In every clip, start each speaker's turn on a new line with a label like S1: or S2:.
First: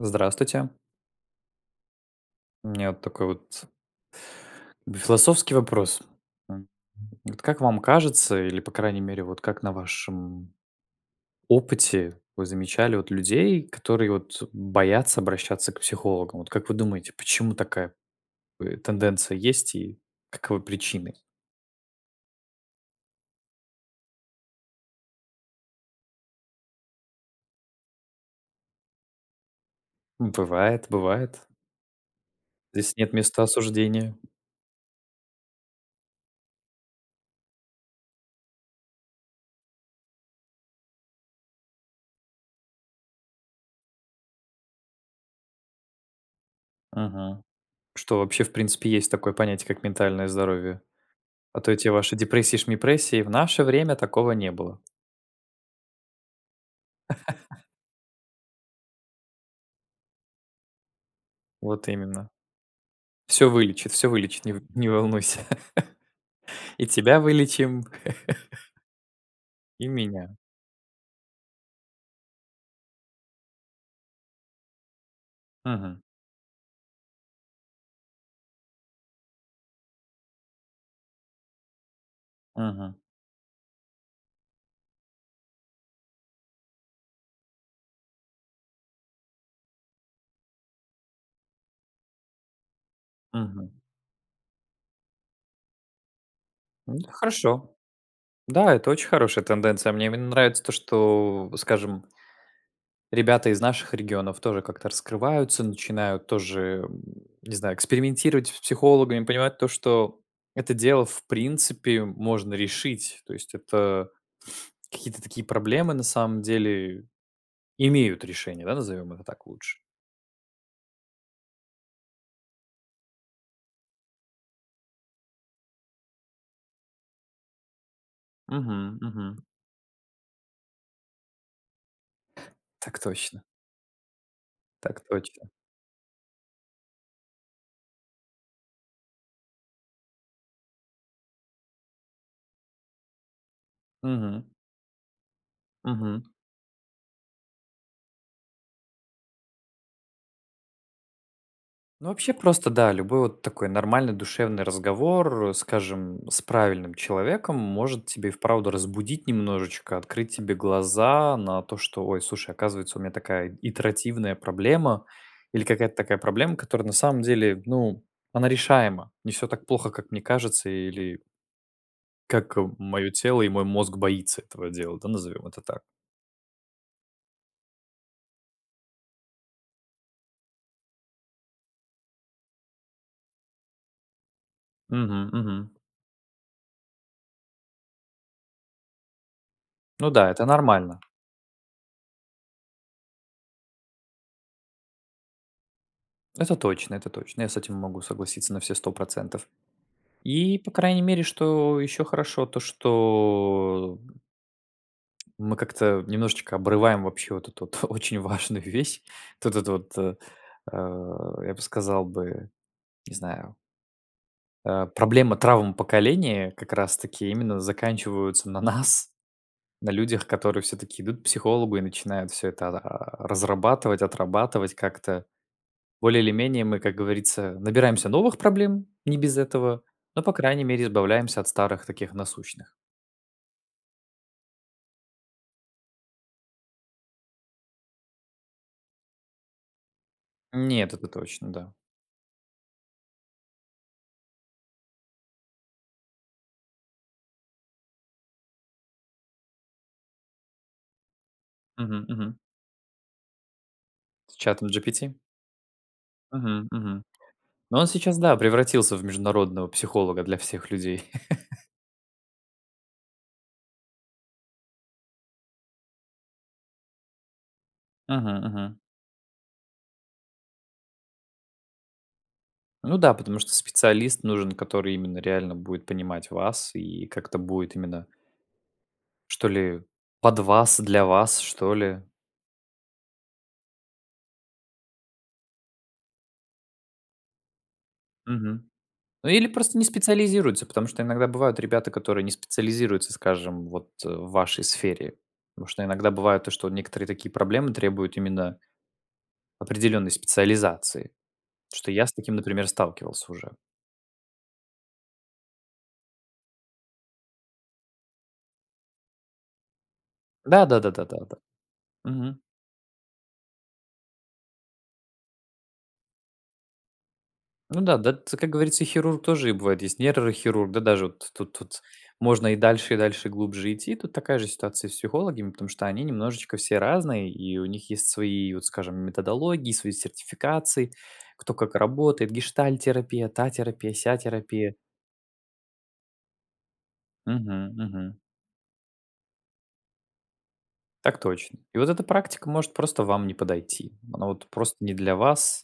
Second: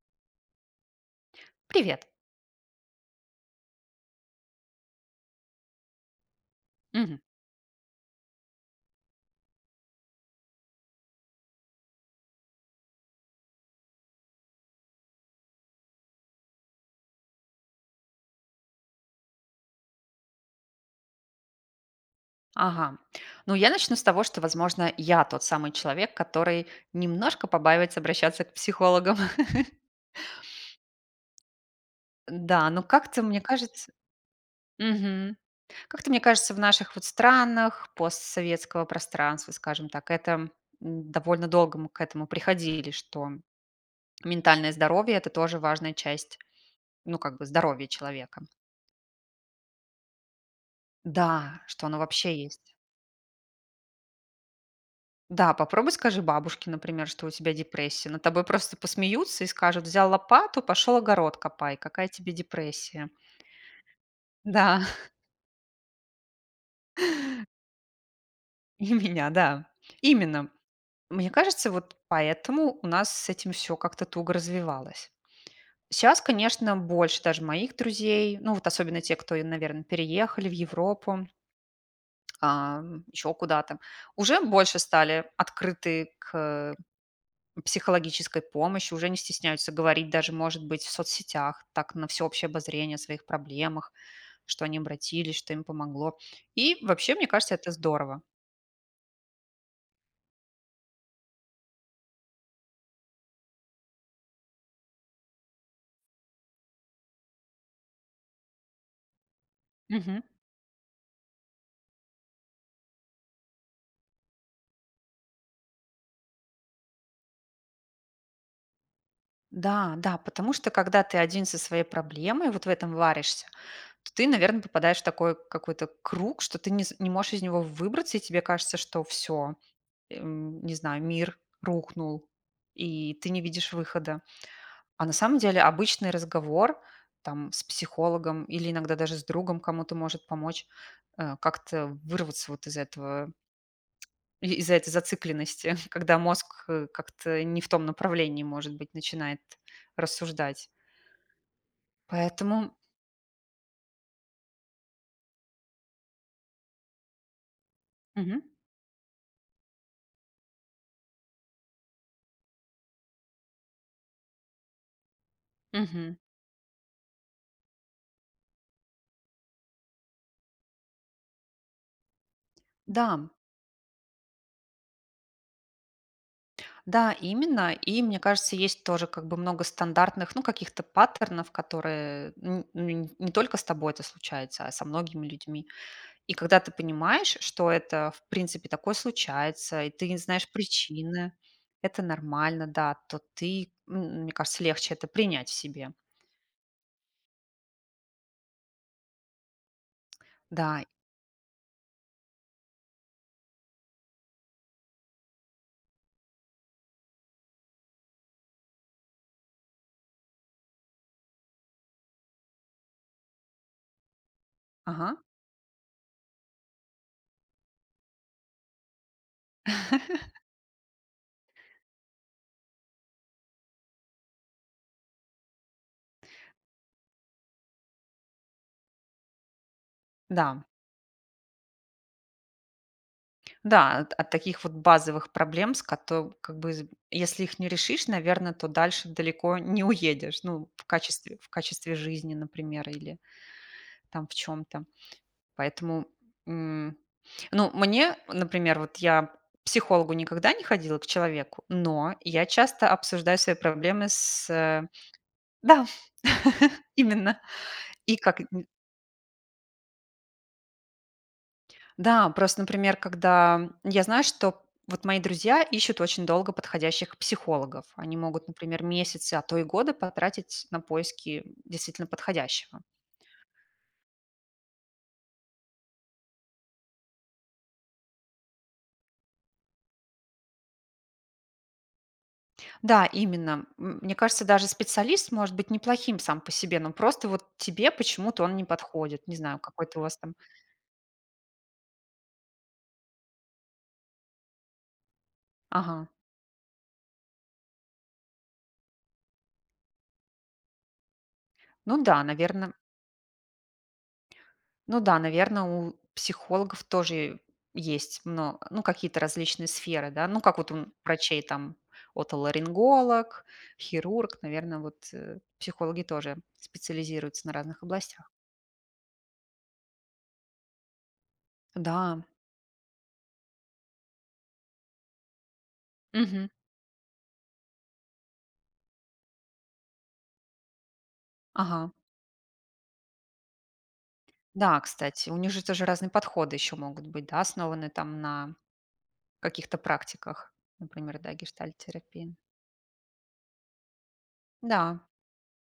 S1: Здравствуйте.
S2: Привет!
S1: У меня вот такой вот в философский вопрос. М,
S2: Мгм.
S1: вот как вам кажется или, по-крайней мере, вот, как на вашем опыте вы замечали, вот, людей, которые, вот, боятся обращаться к психологам? Вот, как вы думаете, почему такая ы тенденция есть и каковы причины?
S2: Ага. Ну я начну с того, что, возможно, я тот самый человек, который немножко побаивается обращаться к психологам.
S1: Бывает, бывает.
S2: Н-да, но
S1: Здесь нет
S2: как-то мне
S1: места
S2: кажется
S1: осуждению.
S2: Мгм. Как-то мне кажется в наших, вот, странах постсоветского пространства, скажем так, это м, довольно долго мы к этому приходили, что ментальное здоровье- это тоже важная часть, ну, как
S1: Мгм.
S2: бы здоровья
S1: Что
S2: человека.
S1: вообще в принципе есть такое понятие, как ментальное здоровье. А
S2: Да,
S1: то
S2: что
S1: эти
S2: оно
S1: ваши
S2: вообще есть.
S1: депрессии-шмипрессии- в наше время такого не было.
S2: Да, попробуй скажи бабушке, например, что у тебя депрессия. Над тобой просто посмеются и скажут: "Взял лопату- пошёл огород копай.
S1: Вот
S2: Какая
S1: именно.
S2: тебе депрессия?"
S1: Всё вылечит всё вылечит, не в
S2: Да.
S1: не волнуйся! И тебя вылечим
S2: И у меня, да.
S1: и меня!
S2: Именно. Мне кажется, вот поэтому у нас с этим всё как-то туго развивалось.
S1: Мгм.
S2: Щас, конечно, больше даже моих друзей, ну, вот особенно те, кто, и, наверно, переехали в Европу а,
S1: Мгм.
S2: ещё куда-то. Уже больше стали открыты к психологической помощи, уже не стесняются говорить даже, может быть, в соцсетях, так, на всеобщее обозрение о своих
S1: Мгм.
S2: проблемах, что они обратились, что им помогло. И
S1: Но это
S2: вообще, мне кажется, это
S1: хорошо,
S2: здорово.
S1: да, это очень хорошая тенденция. Мне именно нравится то, что, скажем ребята из наших регионов тоже как-то раскрываются, начинают тоже, м, не знаю, экспериментировать с психологами, понимать то, что
S2: Мгм.
S1: это дело, в принципе, можно решить. То есть это какие-то такие проблемы на самом деле имеют решение, да, назовем это так лучше.
S2: Да-да. Потому что, когда ты 1 со своей проблемой, вот в этом варишься, то ты, наверно, попадаешь в такой какой-то круг, что ты не с не можешь из него выбраться, и тебе кажется,
S1: Мгм,
S2: что
S1: мгм.
S2: всё, эм, не знаю, мир рухнул,
S1: Так
S2: и ты не
S1: точно.
S2: видишь выхода.
S1: Так
S2: А на самом
S1: точно.
S2: деле обычный разговор, там, с психологом или иногда даже с другом кому-то может помочь, э, как-то вырваться вот из этого
S1: Мгм.
S2: и из этой зацикленности, когда
S1: Мгм.
S2: мозг, э, как-то не в том направлении, может быть, начинает рассуждать.
S1: Ну, вообще просто
S2: Поэтому
S1: да. Любой вот такой нормальный душевный разговор, скажем, с правильным человеком может тебе и
S2: Мгм.
S1: вправду разбудить немножечко, открыть тебе глаза на то, что "Ой, слушай, оказывается, у меня такая итеративная проблема или какая-то
S2: Мгм.
S1: такая проблема, которая на самом деле, ну, она решаема". Не всё так плохо, как мне кажется или как моё
S2: Да.
S1: тело и мой мозг боится этого дела, да, назовем это так.
S2: Да, именно. И мне кажется, есть тоже как бы много стандартных, ну, каких-то паттернов, которые н н не только с тобой это случается, а со многими
S1: Мгм
S2: людьми.
S1: мгм.
S2: И когда ты понимаешь, что это в принципе такое случается, и ты
S1: Ну
S2: не
S1: да, это
S2: знаешь
S1: нормально.
S2: причины, это нормально, да. То ты м мне кажется, легче это принять в себе.
S1: Это точно это точно, я с этим могу согласиться на все 100 %. И, по
S2: Да и
S1: крайней мере, что еще хорошо, то что мы как-то немножечко обрываем вообще вот эту ф очень важную вещь, т т это вот, э, я бы сказал бы, не знаю э,
S2: Ага.
S1: проблемы травм поколения как раз таки именно заканчиваются на нас, на людях, которые всё-таки идут к психологу и начинают всё это, а разрабатывать, отрабатывать как-то. Более или менее мы, как говорится, набираемся новых проблем, не без этого, но, по крайней
S2: Да.
S1: мере, избавляемся от старых таких, насущных.
S2: Да, от от таких вот базовых проблем, с кото как бы, з если их не решишь, наверно, то дальше далеко не уедешь. Ну, в
S1: Нет, это
S2: качестве в
S1: точно, да.
S2: качестве жизни, например, или там в чём-то. Поэтому, м. Ну, мне, например вот я к психологу никогда не ходила, к человеку,
S1: Мгм
S2: но
S1: мгм.
S2: я часто обсуждаю свои проблемы
S1: С
S2: с,
S1: чатом
S2: э
S1: GPT?
S2: Да,
S1: Мгм мгм.
S2: именно.
S1: Ну, он
S2: И
S1: сейчас, да,
S2: как н
S1: превратился в международного психолога для всех людей.
S2: Да, просто, например, когда я знаю, что вот мои друзья ищут очень долго подходящих психологов. Они
S1: Мгм
S2: могут,
S1: мгм.
S2: например, месяцы, а то и годы потратить на поиски действительно подходящего.
S1: Ну да, потому что специалист нужен, который именно реально будет понимать вас и как-то будет именно что ли, под вас, для вас, что ли.
S2: Да, именно. М мне кажется, даже специалист может быть неплохим сам по себе, но просто вот тебе почему-то он не
S1: Мгм.
S2: подходит.
S1: Ну,
S2: Не
S1: или
S2: знаю,
S1: просто не
S2: какой-то у вас там
S1: специализируется, потому что иногда бывают ребята, которые не специализируются, скажем, вот в вашей сфере. Потому что
S2: Ага.
S1: иногда бывает, то что некоторые такие проблемы требуют именно определенной специализации. Потому что
S2: Ну
S1: я с
S2: да,
S1: таким, например,
S2: наверно
S1: сталкивался уже.
S2: Ну да, наверно, у психологов тоже есть мно ну, какие-то различные сферы, да. Ну, как
S1: Да
S2: вот
S1: да да
S2: ум
S1: да да да.
S2: врачей там:
S1: Мгм.
S2: отоларинголог, хирург. Наверно, вот, э, психологи тоже специализируются на
S1: Ну
S2: разных
S1: да, д
S2: областях.
S1: ц Как говорится, и хирург тоже и бывает есть нейрохирург, да, даже вот тут вот,
S2: Да.
S1: можно и дальше, и дальше глубже идти. Тут такая же ситуация и с психологами, потому что они
S2: Мгм.
S1: немножечко все разные, и у них есть свои и вот, скажем, методологии свои сертификации, кто как
S2: Ага.
S1: работает: гештальт-терапия, та терапия, ся терапия.
S2: Да, кстати, у них же тоже разные подходы еще могут быть. Да,
S1: Мгм
S2: основанные
S1: мгм.
S2: там на каких-то практиках, например,
S1: Так
S2: да,
S1: точно. И вот эта
S2: гештальт-терапии.
S1: практика может просто вам не подойти, она вот просто не
S2: Да.
S1: для вас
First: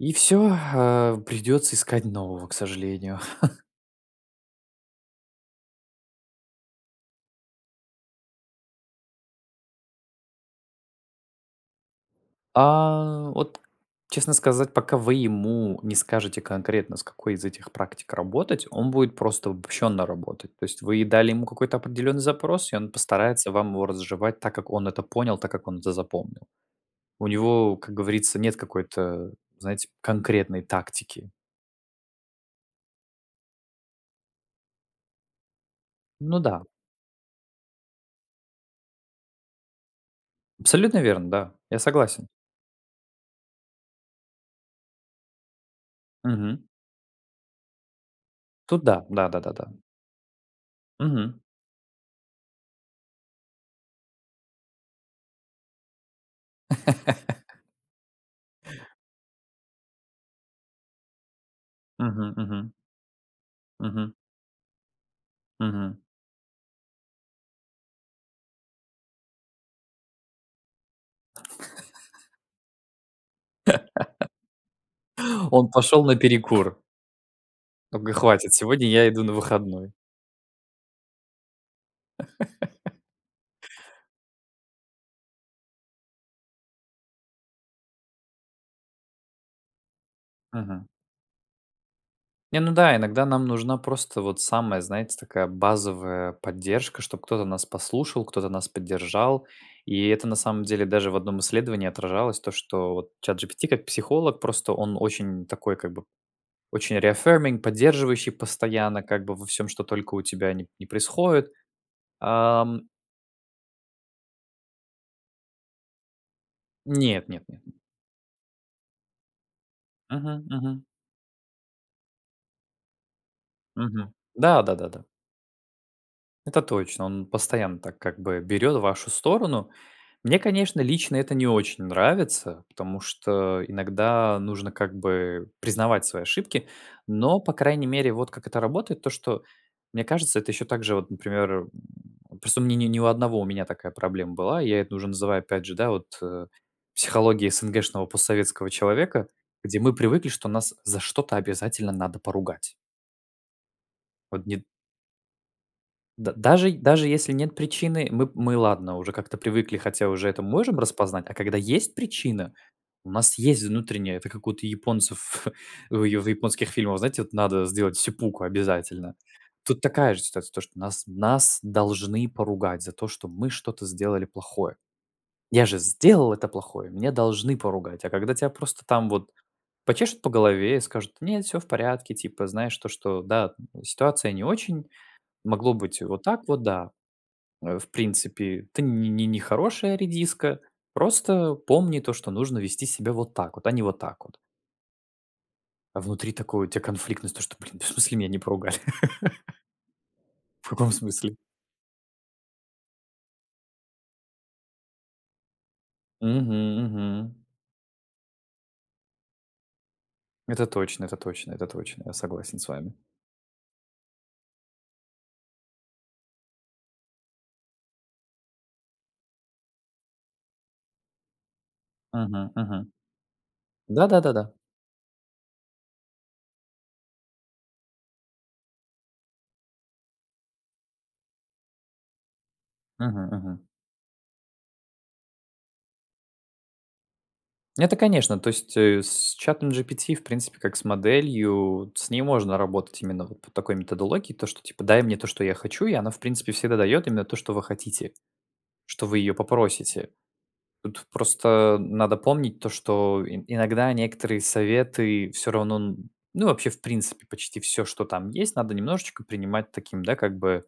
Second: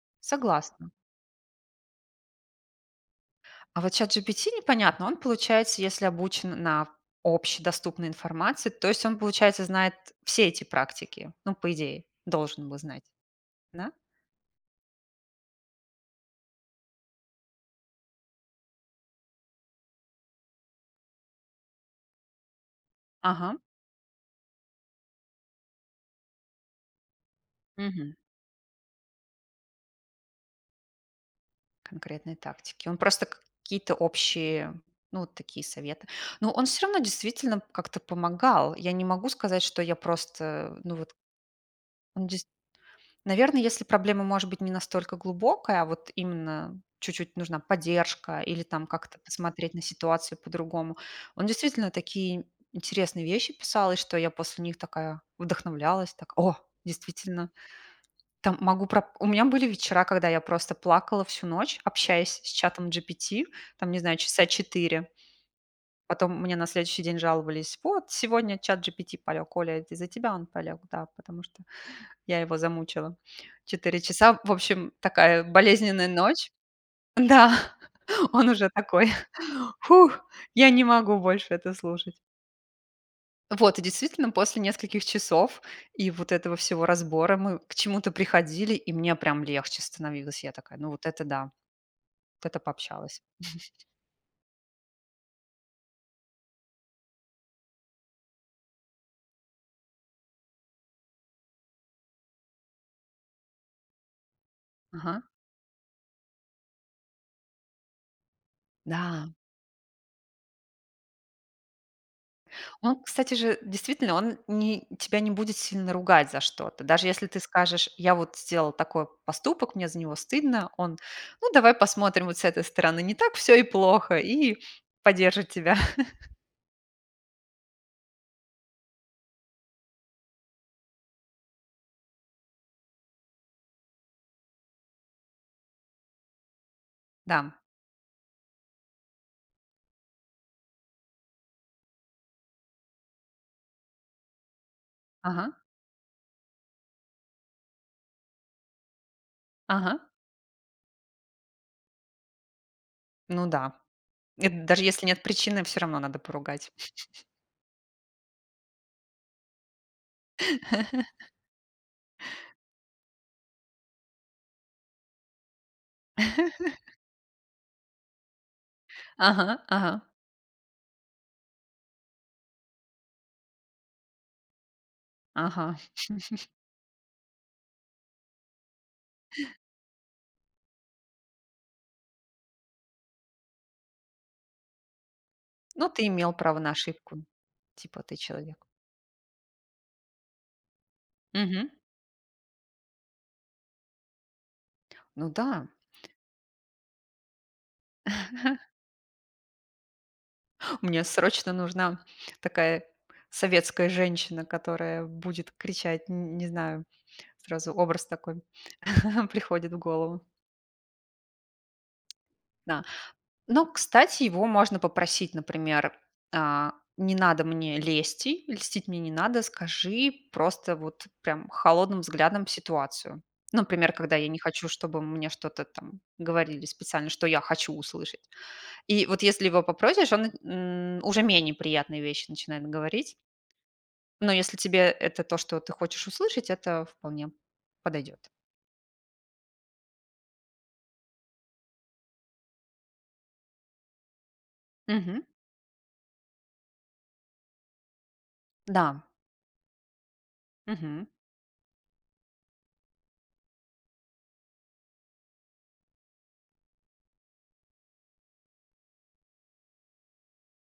S1: и всё,
S2: Согласна.
S1: э, придется искать нового, к сожалению.
S2: А вот СhatGPT- непонятно, он, получается, если обучен на общедоступной информации, то есть он получается знает все эти практики. Ну, по идее, должен бы знать,
S1: А, вот,
S2: да?
S1: честно сказать, пока вы ему не скажете конкретно, с какой из этих практик работать, он будет просто обобщенно работать. То есть вы и дали ему какой-то определенный запрос, и он постарается
S2: Ага.
S1: вам его разжевать, так как он это понял, так как он это запомнил. У него, как
S2: Мгм.
S1: говорится, нет какой-то, знаете, конкретной тактики.
S2: Конкретные тактики. Он просто какие-то общие, ну, вот такие советы.
S1: Ну
S2: Но он
S1: да.
S2: всё равно, действительно, как-то помогал. Я не могу сказать, что я просто, ну
S1: Абсолютно
S2: вот
S1: верно, да, я
S2: Он
S1: согласен.
S2: дейс Наверно, если проблема, может быть, не настолько глубокая, а вот
S1: Мгм.
S2: именно чуть-чуть нужна поддержка или
S1: Тут
S2: там
S1: да.
S2: как-то
S1: Да да да да.
S2: посмотреть на ситуацию по-другому.
S1: Мгм.
S2: Он, действительно, такие интересные вещи писал, и что я после них такая вдохновлялась так: "О, действительно!" Там, могу про У меня были вечера, когда я просто плакала всю ночь,
S1: Мгм
S2: общаясь с
S1: мгм.
S2: чатом GPT, там не
S1: Мгм.
S2: знаю, часа 4.
S1: Мгм.
S2: Потом мне на следующий день жаловались: "Вот, сегодня СhatGPT полег. Оля, это из-за тебя он полег". Да, потому что я его замучила 4 часа". В общем, такая
S1: Он пошел
S2: болезненная
S1: на
S2: ночь.
S1: перекур!
S2: Да,
S1: Он такоей:
S2: он
S1: "Хватит,
S2: уже
S1: сегодня я
S2: такой:
S1: иду на выходной!"
S2: "Фух, я не могу больше это слушать". Вот, и действительно, после нескольких часов и вот этого всего разбора, мы к чему-то приходили, и мне прям легче становилось. Я такая:
S1: Мгм.
S2: "Ну, вот это да. Вот это
S1: Не, ну да,
S2: пообщалась".
S1: иногда нам нужна, просто вот, самая, знаете, такая базовая поддержка, чтобы кто-то нас послушал, кто-то нас поддержал, и это, на самом деле, даже в одном исследовании отражалось то что, вот, ChatGPT как психолог, просто он
S2: Ага.
S1: очень такой, как бы очень reaffirming поддерживающий постоянно, как
S2: Да.
S1: бы во всём, что только у тебя не не происходит. Ам.
S2: Он, кстати же, действительно, он не тебя не будет сильно ругать за что-то. Даже, если
S1: Нет
S2: ты
S1: нет нет нет.
S2: скажешь: "Я вот сделал такой поступок, мне за него
S1: Мгм
S2: стыдно".
S1: мгм.
S2: Он: "Ну, давай посмотрим вот с этой стороны, не так всё и
S1: Мгм.
S2: плохо". И
S1: Да да да да.
S2: поддержит тебя.
S1: Это точно. Он постоянно так, как бы берет вашу сторону. Мне, конечно, лично это не очень нравится, потому что иногда нужно как бы признавать свои ошибки. Но, по
S2: Да.
S1: крайней мере, вот как это работает: то, что мне кажется это еще также, вот, например, м, просто у меня не не у одного у меня такая проблема была, я это уже называю,
S2: Ага.
S1: опять же, да, вот, э, "психологией эсэнгэшного, постсоветского человека", где мы
S2: Ага.
S1: привыкли, что нас за что-то обязательно надо поругать.
S2: Ну да.
S1: Вот,
S2: Это
S1: не
S2: даже, если нет причины, всё равно надо
S1: Да
S2: поругать.
S1: даже даже если нет причины, мы мы, ладно, уже как-то привыкли, хотя уже это можем распознать, а когда есть причина, у нас есть внутренняя это как вот у японцев, в ё в японских фильмов, знаете, вот, надо сделать сэппуку обязательно.
S2: Ага
S1: Тут
S2: ага.
S1: такая же ситуация, то, что нас нас, должны поругать за то, что мы что-то сделали плохое. "Я
S2: Ага.
S1: же сделал это плохое, меня должны поругать". А когда тя просто там вот почешут по голове и скажут: "Нет, всё в порядке, типа, знаешь, то, что да, ситуация не очень, могло
S2: Ну
S1: быть и
S2: ты
S1: вот
S2: имел
S1: так
S2: право
S1: вот,
S2: на
S1: да,
S2: ошибку,
S1: э, в
S2: типа ты- человек.
S1: принципе, ты не нехорошая редиска, просто
S2: Мгм.
S1: помни то, что нужно вести себя вот так вот, а не вот так вот".
S2: Ну да.
S1: А внутри такой, у тя конфликтность, то что: "Блин, да в смысле меня не поругали?" В каком
S2: Мне
S1: смысле?
S2: срочно нужна такая советская женщина, которая будет кричать, н не
S1: Мгм
S2: знаю.
S1: мгм.
S2: Сразу образ такой приходит в голову.
S1: Это точно это точно это точно, я согласен с
S2: Да.
S1: вами.
S2: Но, кстати, его можно попросить, например, э: "Не надо мне лести, льстить мне не надо, скажи просто вот прям холодным взглядом
S1: Мгм мгм.
S2: ситуацию". Ну, например,
S1: Да
S2: когда
S1: да
S2: я
S1: да
S2: не
S1: да.
S2: хочу, чтобы мне что-то там говорили специально, что я хочу услышать. И вот, если его попросишь, он на н уже менее приятные вещи начинает говорить.
S1: Мгм мгм.
S2: Но если тебе это то, что ты хочешь услышать, это вполне
S1: Это
S2: подойдёт.
S1: конечно, то есть, э, с чатом GPT, в принципе, как с моделью, вот, с ней можно работать именно, вот, по такой методологии, то что типа: "Дай мне
S2: Мгм.
S1: то, что я хочу". И она, в принципе, всегда дает именно то что вы хотите,
S2: Да.
S1: что вы ее попросите. Тут,
S2: Мгм.
S1: просто надо помнить то, что ин иногда некоторые советы всё равно, н ну, вообще в принципе почти всё, что там есть, надо немножечко принимать таким, да, как бы,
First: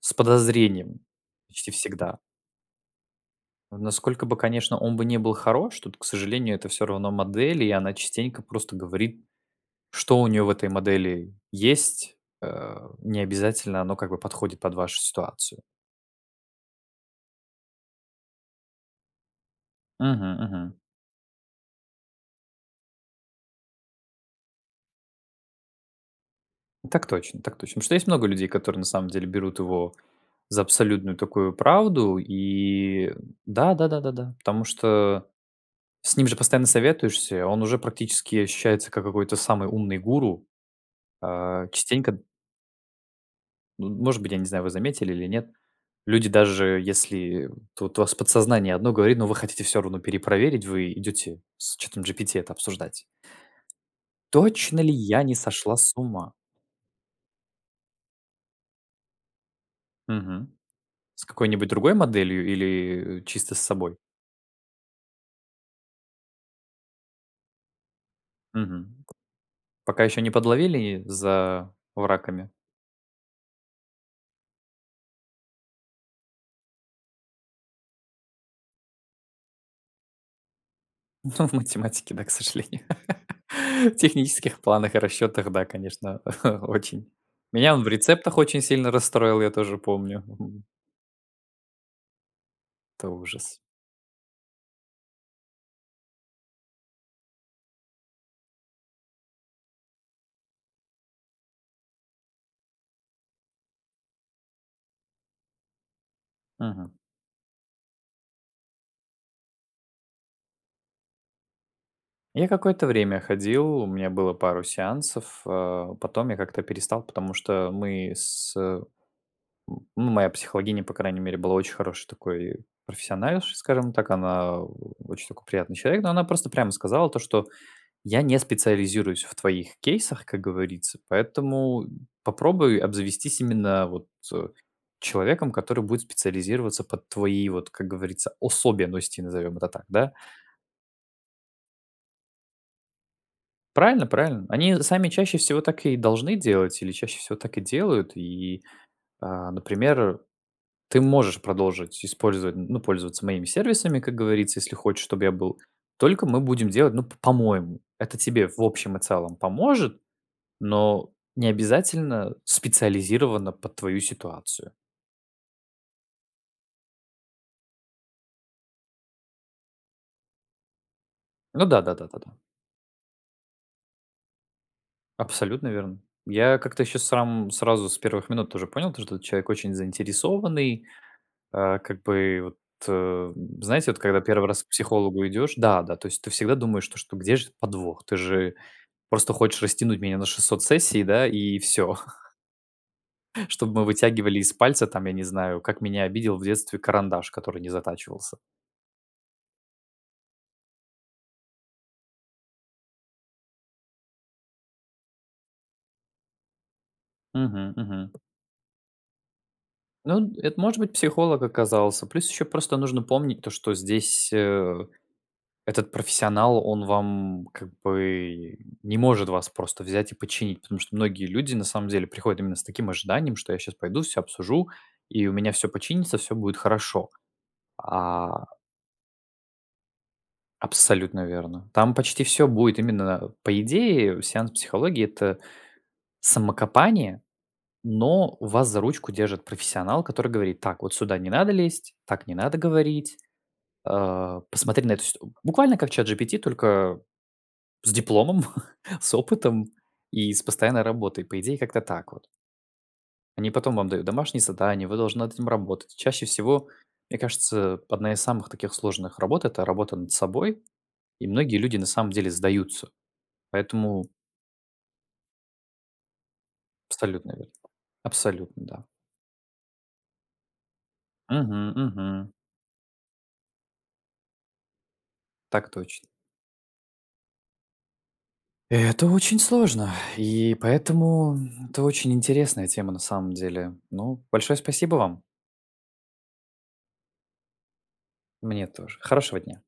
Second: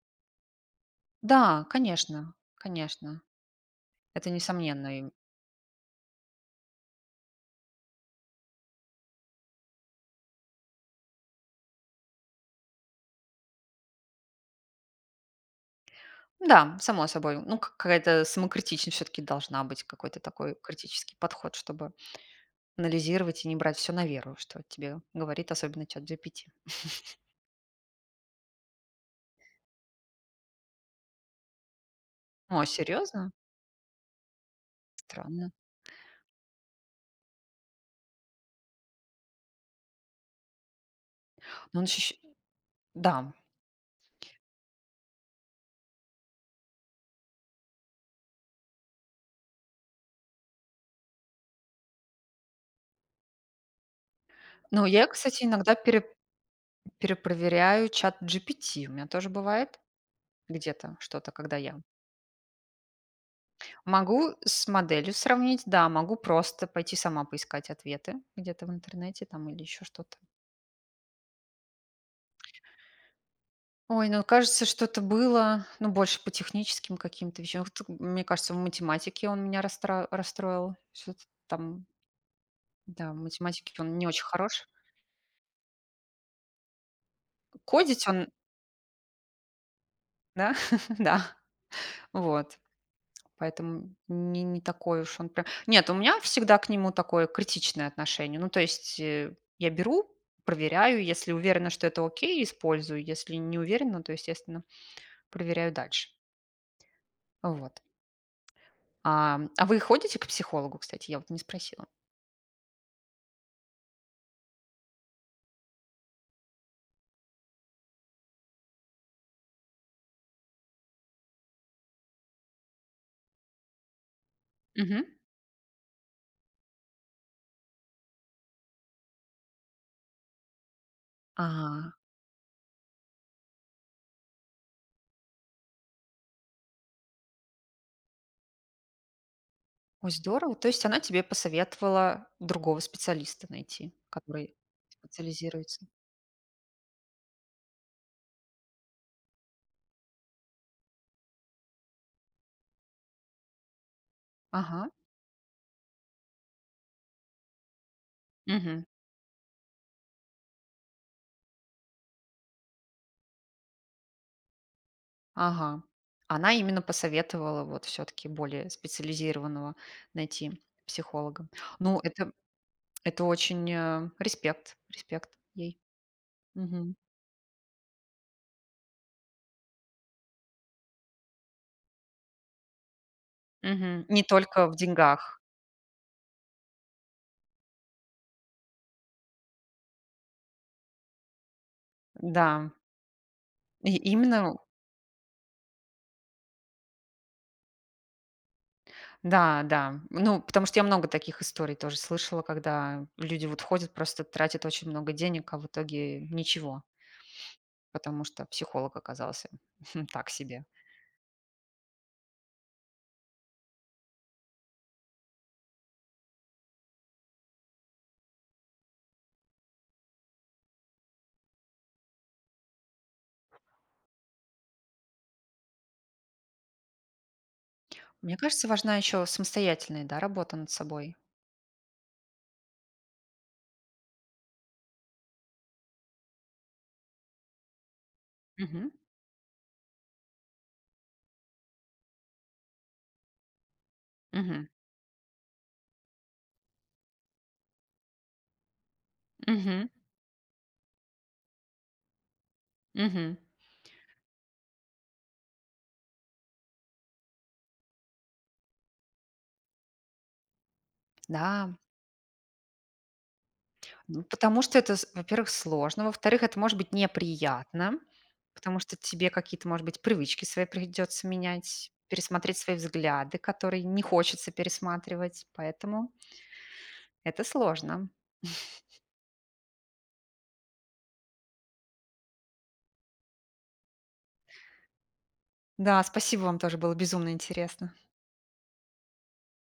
S1: с подозрением,
S2: Да,
S1: почти всегда.
S2: конечно, конечно,
S1: Вот насколько
S2: это
S1: бы, конечно, он
S2: несомненно
S1: бы
S2: им.
S1: не был хорош, тут, к сожалению, это всё равно модель, и она частенько просто говорит, что у нее в этой модели есть. Э, необязательно оно как бы подходит под вашу ситуацию.
S2: Н-да, само собой. Ну, к какая-то самокритичность всё-таки должна быть, какой-то
S1: Мгм
S2: такой
S1: мгм.
S2: критический подход, чтобы анализировать и не брать всё на веру, что тебе говорит, особенно, ChatGPT.
S1: Так точно так точно. Потому что есть много людей, которые, на самом деле, берут его за абсолютную такую правду
S2: О,
S1: и
S2: серьезно?
S1: да да да да да. Потому что
S2: Странно.
S1: с ним же постоянно советуешься, и он уже практически ощущается, как какой-то самый умный гуру. Э,
S2: Он же
S1: частенько,
S2: еще
S1: д
S2: Да.
S1: ну д может быть, я не знаю, вы заметили или нет. Люди даже, если тут у вас подсознание одно говорит, но вы хотите всё равно перепроверить, вы идете с чатом GPT это обсуждать. Точно
S2: Ну
S1: ли
S2: я,
S1: я не
S2: кстати, иногда
S1: сошла с
S2: переп
S1: ума?
S2: перепроверяю ChatGPT, у мя тоже бывает
S1: Мгм.
S2: где-то,
S1: С
S2: что-то, когда
S1: какой-нибудь
S2: я
S1: другой моделью или чисто с собой?
S2: Могу с моделью сравнить, да. Могу просто пойти сама поискать ответы где-то в
S1: Мгм.
S2: интернете там или еще
S1: Пока
S2: что-то.
S1: еще не подловили за враками?
S2: Ой, ну кажется что-то было, ну, больше по техническим каким-то вещам, в т Мне кажется, в математике он меня расстра расстроил чё-то
S1: Ну, в
S2: там.
S1: математике, да, к сожалению.
S2: Да, в математике
S1: В
S2: он не очень
S1: технических
S2: хорош.
S1: планах и расчетах, да, конечно, очень.
S2: К
S1: Меня он в
S2: кодить он
S1: рецептах очень сильно расстроил, я тоже помню,
S2: Да?
S1: мгм.
S2: Да, вот.
S1: Это ужас.
S2: Поэтому не не такой уж он прям нет, у меня всегда к нему такое критичное отношение. Ну, то есть, э, я беру, проверяю. Если уверена, что это окей- использую. Если не уверена, то, естественно, проверяю дальше.
S1: Мгм.
S2: Вот. Ам, а вы ходите к психологу, кстати? Я вот не спросила.
S1: Я какое-то время ходил, у меня было пару сеансов, э, потом я как-то перестал, потому что мы, с м, ну, моя психологиня, по крайней мере, была очень хорошей такой профессиональшей, скажем так. Она
S2: Мгм.
S1: очень такой, приятный человек. Ну, она просто прямо сказала то, что: "Я не специализируюсь в твоих кейсах, как говорится, поэтому
S2: Ага.
S1: попробуй обзавестись именно, вот, человеком, который будет специализироваться под твои, вот, как говорится, особенности",- назовём это так,
S2: Ой,
S1: да.
S2: здорово! То есть она тебе посоветовала другого специалиста найти,
S1: Правильно правильно.
S2: который
S1: Они сами, чаще всего,
S2: специализируется?
S1: так и должны делать или чаще всего так и делают. И, а, например, ты можешь продолжить использовать, н ну, пользоваться моими сервисами, как говорится, если
S2: Ага.
S1: хочешь, чтобы я был. Только мы будем делать, ну п по-моему. Это тебе в
S2: Мгм.
S1: общем и целом поможет, но необязательно специализировано под твою ситуацию.
S2: Ага, она именно посоветовала вот всё-таки более специализированного найти психолога.
S1: Ну да да
S2: Ну,
S1: да да
S2: это
S1: да.
S2: это очень, э респект респект
S1: Абсолютно
S2: ей.
S1: верно. Я как-то
S2: Мгм.
S1: еще сам сразу с первых минут уже понял, то что вот человек очень заинтересованный. Э, как бы вот, э, знаете, вот
S2: Мгм.
S1: когда
S2: Не
S1: 1 раз
S2: только
S1: к
S2: в
S1: психологу
S2: деньгах.
S1: идешь да-да, то есть ты всегда думаешь, что: где же подвох? Ты же просто хочешь растянуть меня на 600 сессий, да, и всё
S2: Да.
S1: чтоб мы
S2: И
S1: вытягивали
S2: именно,
S1: из
S2: ну
S1: пальца, там, я не знаю, как меня обидел в детстве карандаш, который не затачивался.
S2: Да-да. Ну, потому что я много таких историй тоже слышала, когда люди, вот, ходят, просто, тратят очень много денег, а в итоге ничего.
S1: Мгм мгм.
S2: Потому что психолог оказался
S1: Ну
S2: так
S1: д это,
S2: себе.
S1: может быть, психолог оказался. Плюс еще просто нужно помнить то, что здесь, э, этот профессионал, он вам, как бы не может вас просто взять и починить. Потому что многие люди, на самом деле, приходят именно с таким ожиданием, что: "Я щас пойду всё обсужу, и у меня всё починится, всё будет хорошо".
S2: Мне
S1: А
S2: кажется, важна еще самостоятельная, да, работа, над собой.
S1: Абсолютно верно. Там почти всё будет именно По идее сеанс психологии- это самокопание, но вас за
S2: Мгм.
S1: ручку держит профессионал, который говорит: "Так вот сюда не надо лезть, так не надо говорить. Э,
S2: Мгм.
S1: посмотри на эту ситу" Буквально как ChatGPT, только с дипломом, с опытом
S2: Мгм.
S1: и с постоянной работой. По идее как-то так вот.
S2: Мгм.
S1: Они потом вам дают домашние задания, вы должны над этим работать. И чаще всего, мне кажется, одна из самых таких сложных работ- это работа над собой. И многие
S2: Да.
S1: люди, на самом деле, сдаются. Поэтому
S2: Ну, потому что это, с во-первых, сложно. Во-вторых, это может быть
S1: Абсолютно верно.
S2: неприятно,
S1: Абсолютно,
S2: потому
S1: да.
S2: что тебе какие-то, может быть, привычки свои придётся
S1: Мгм
S2: менять,
S1: мгм.
S2: пересмотреть свои взгляды, которые не хочется пересматривать,
S1: Так точно.
S2: поэтому это сложно.
S1: Это очень сложно, и поэтому это очень интересная тема, на самом деле. Ну, большое спасибо вам.
S2: Да, спасибо вам тоже. Было безумно интересно!
S1: Мне тоже. Хорошего дня!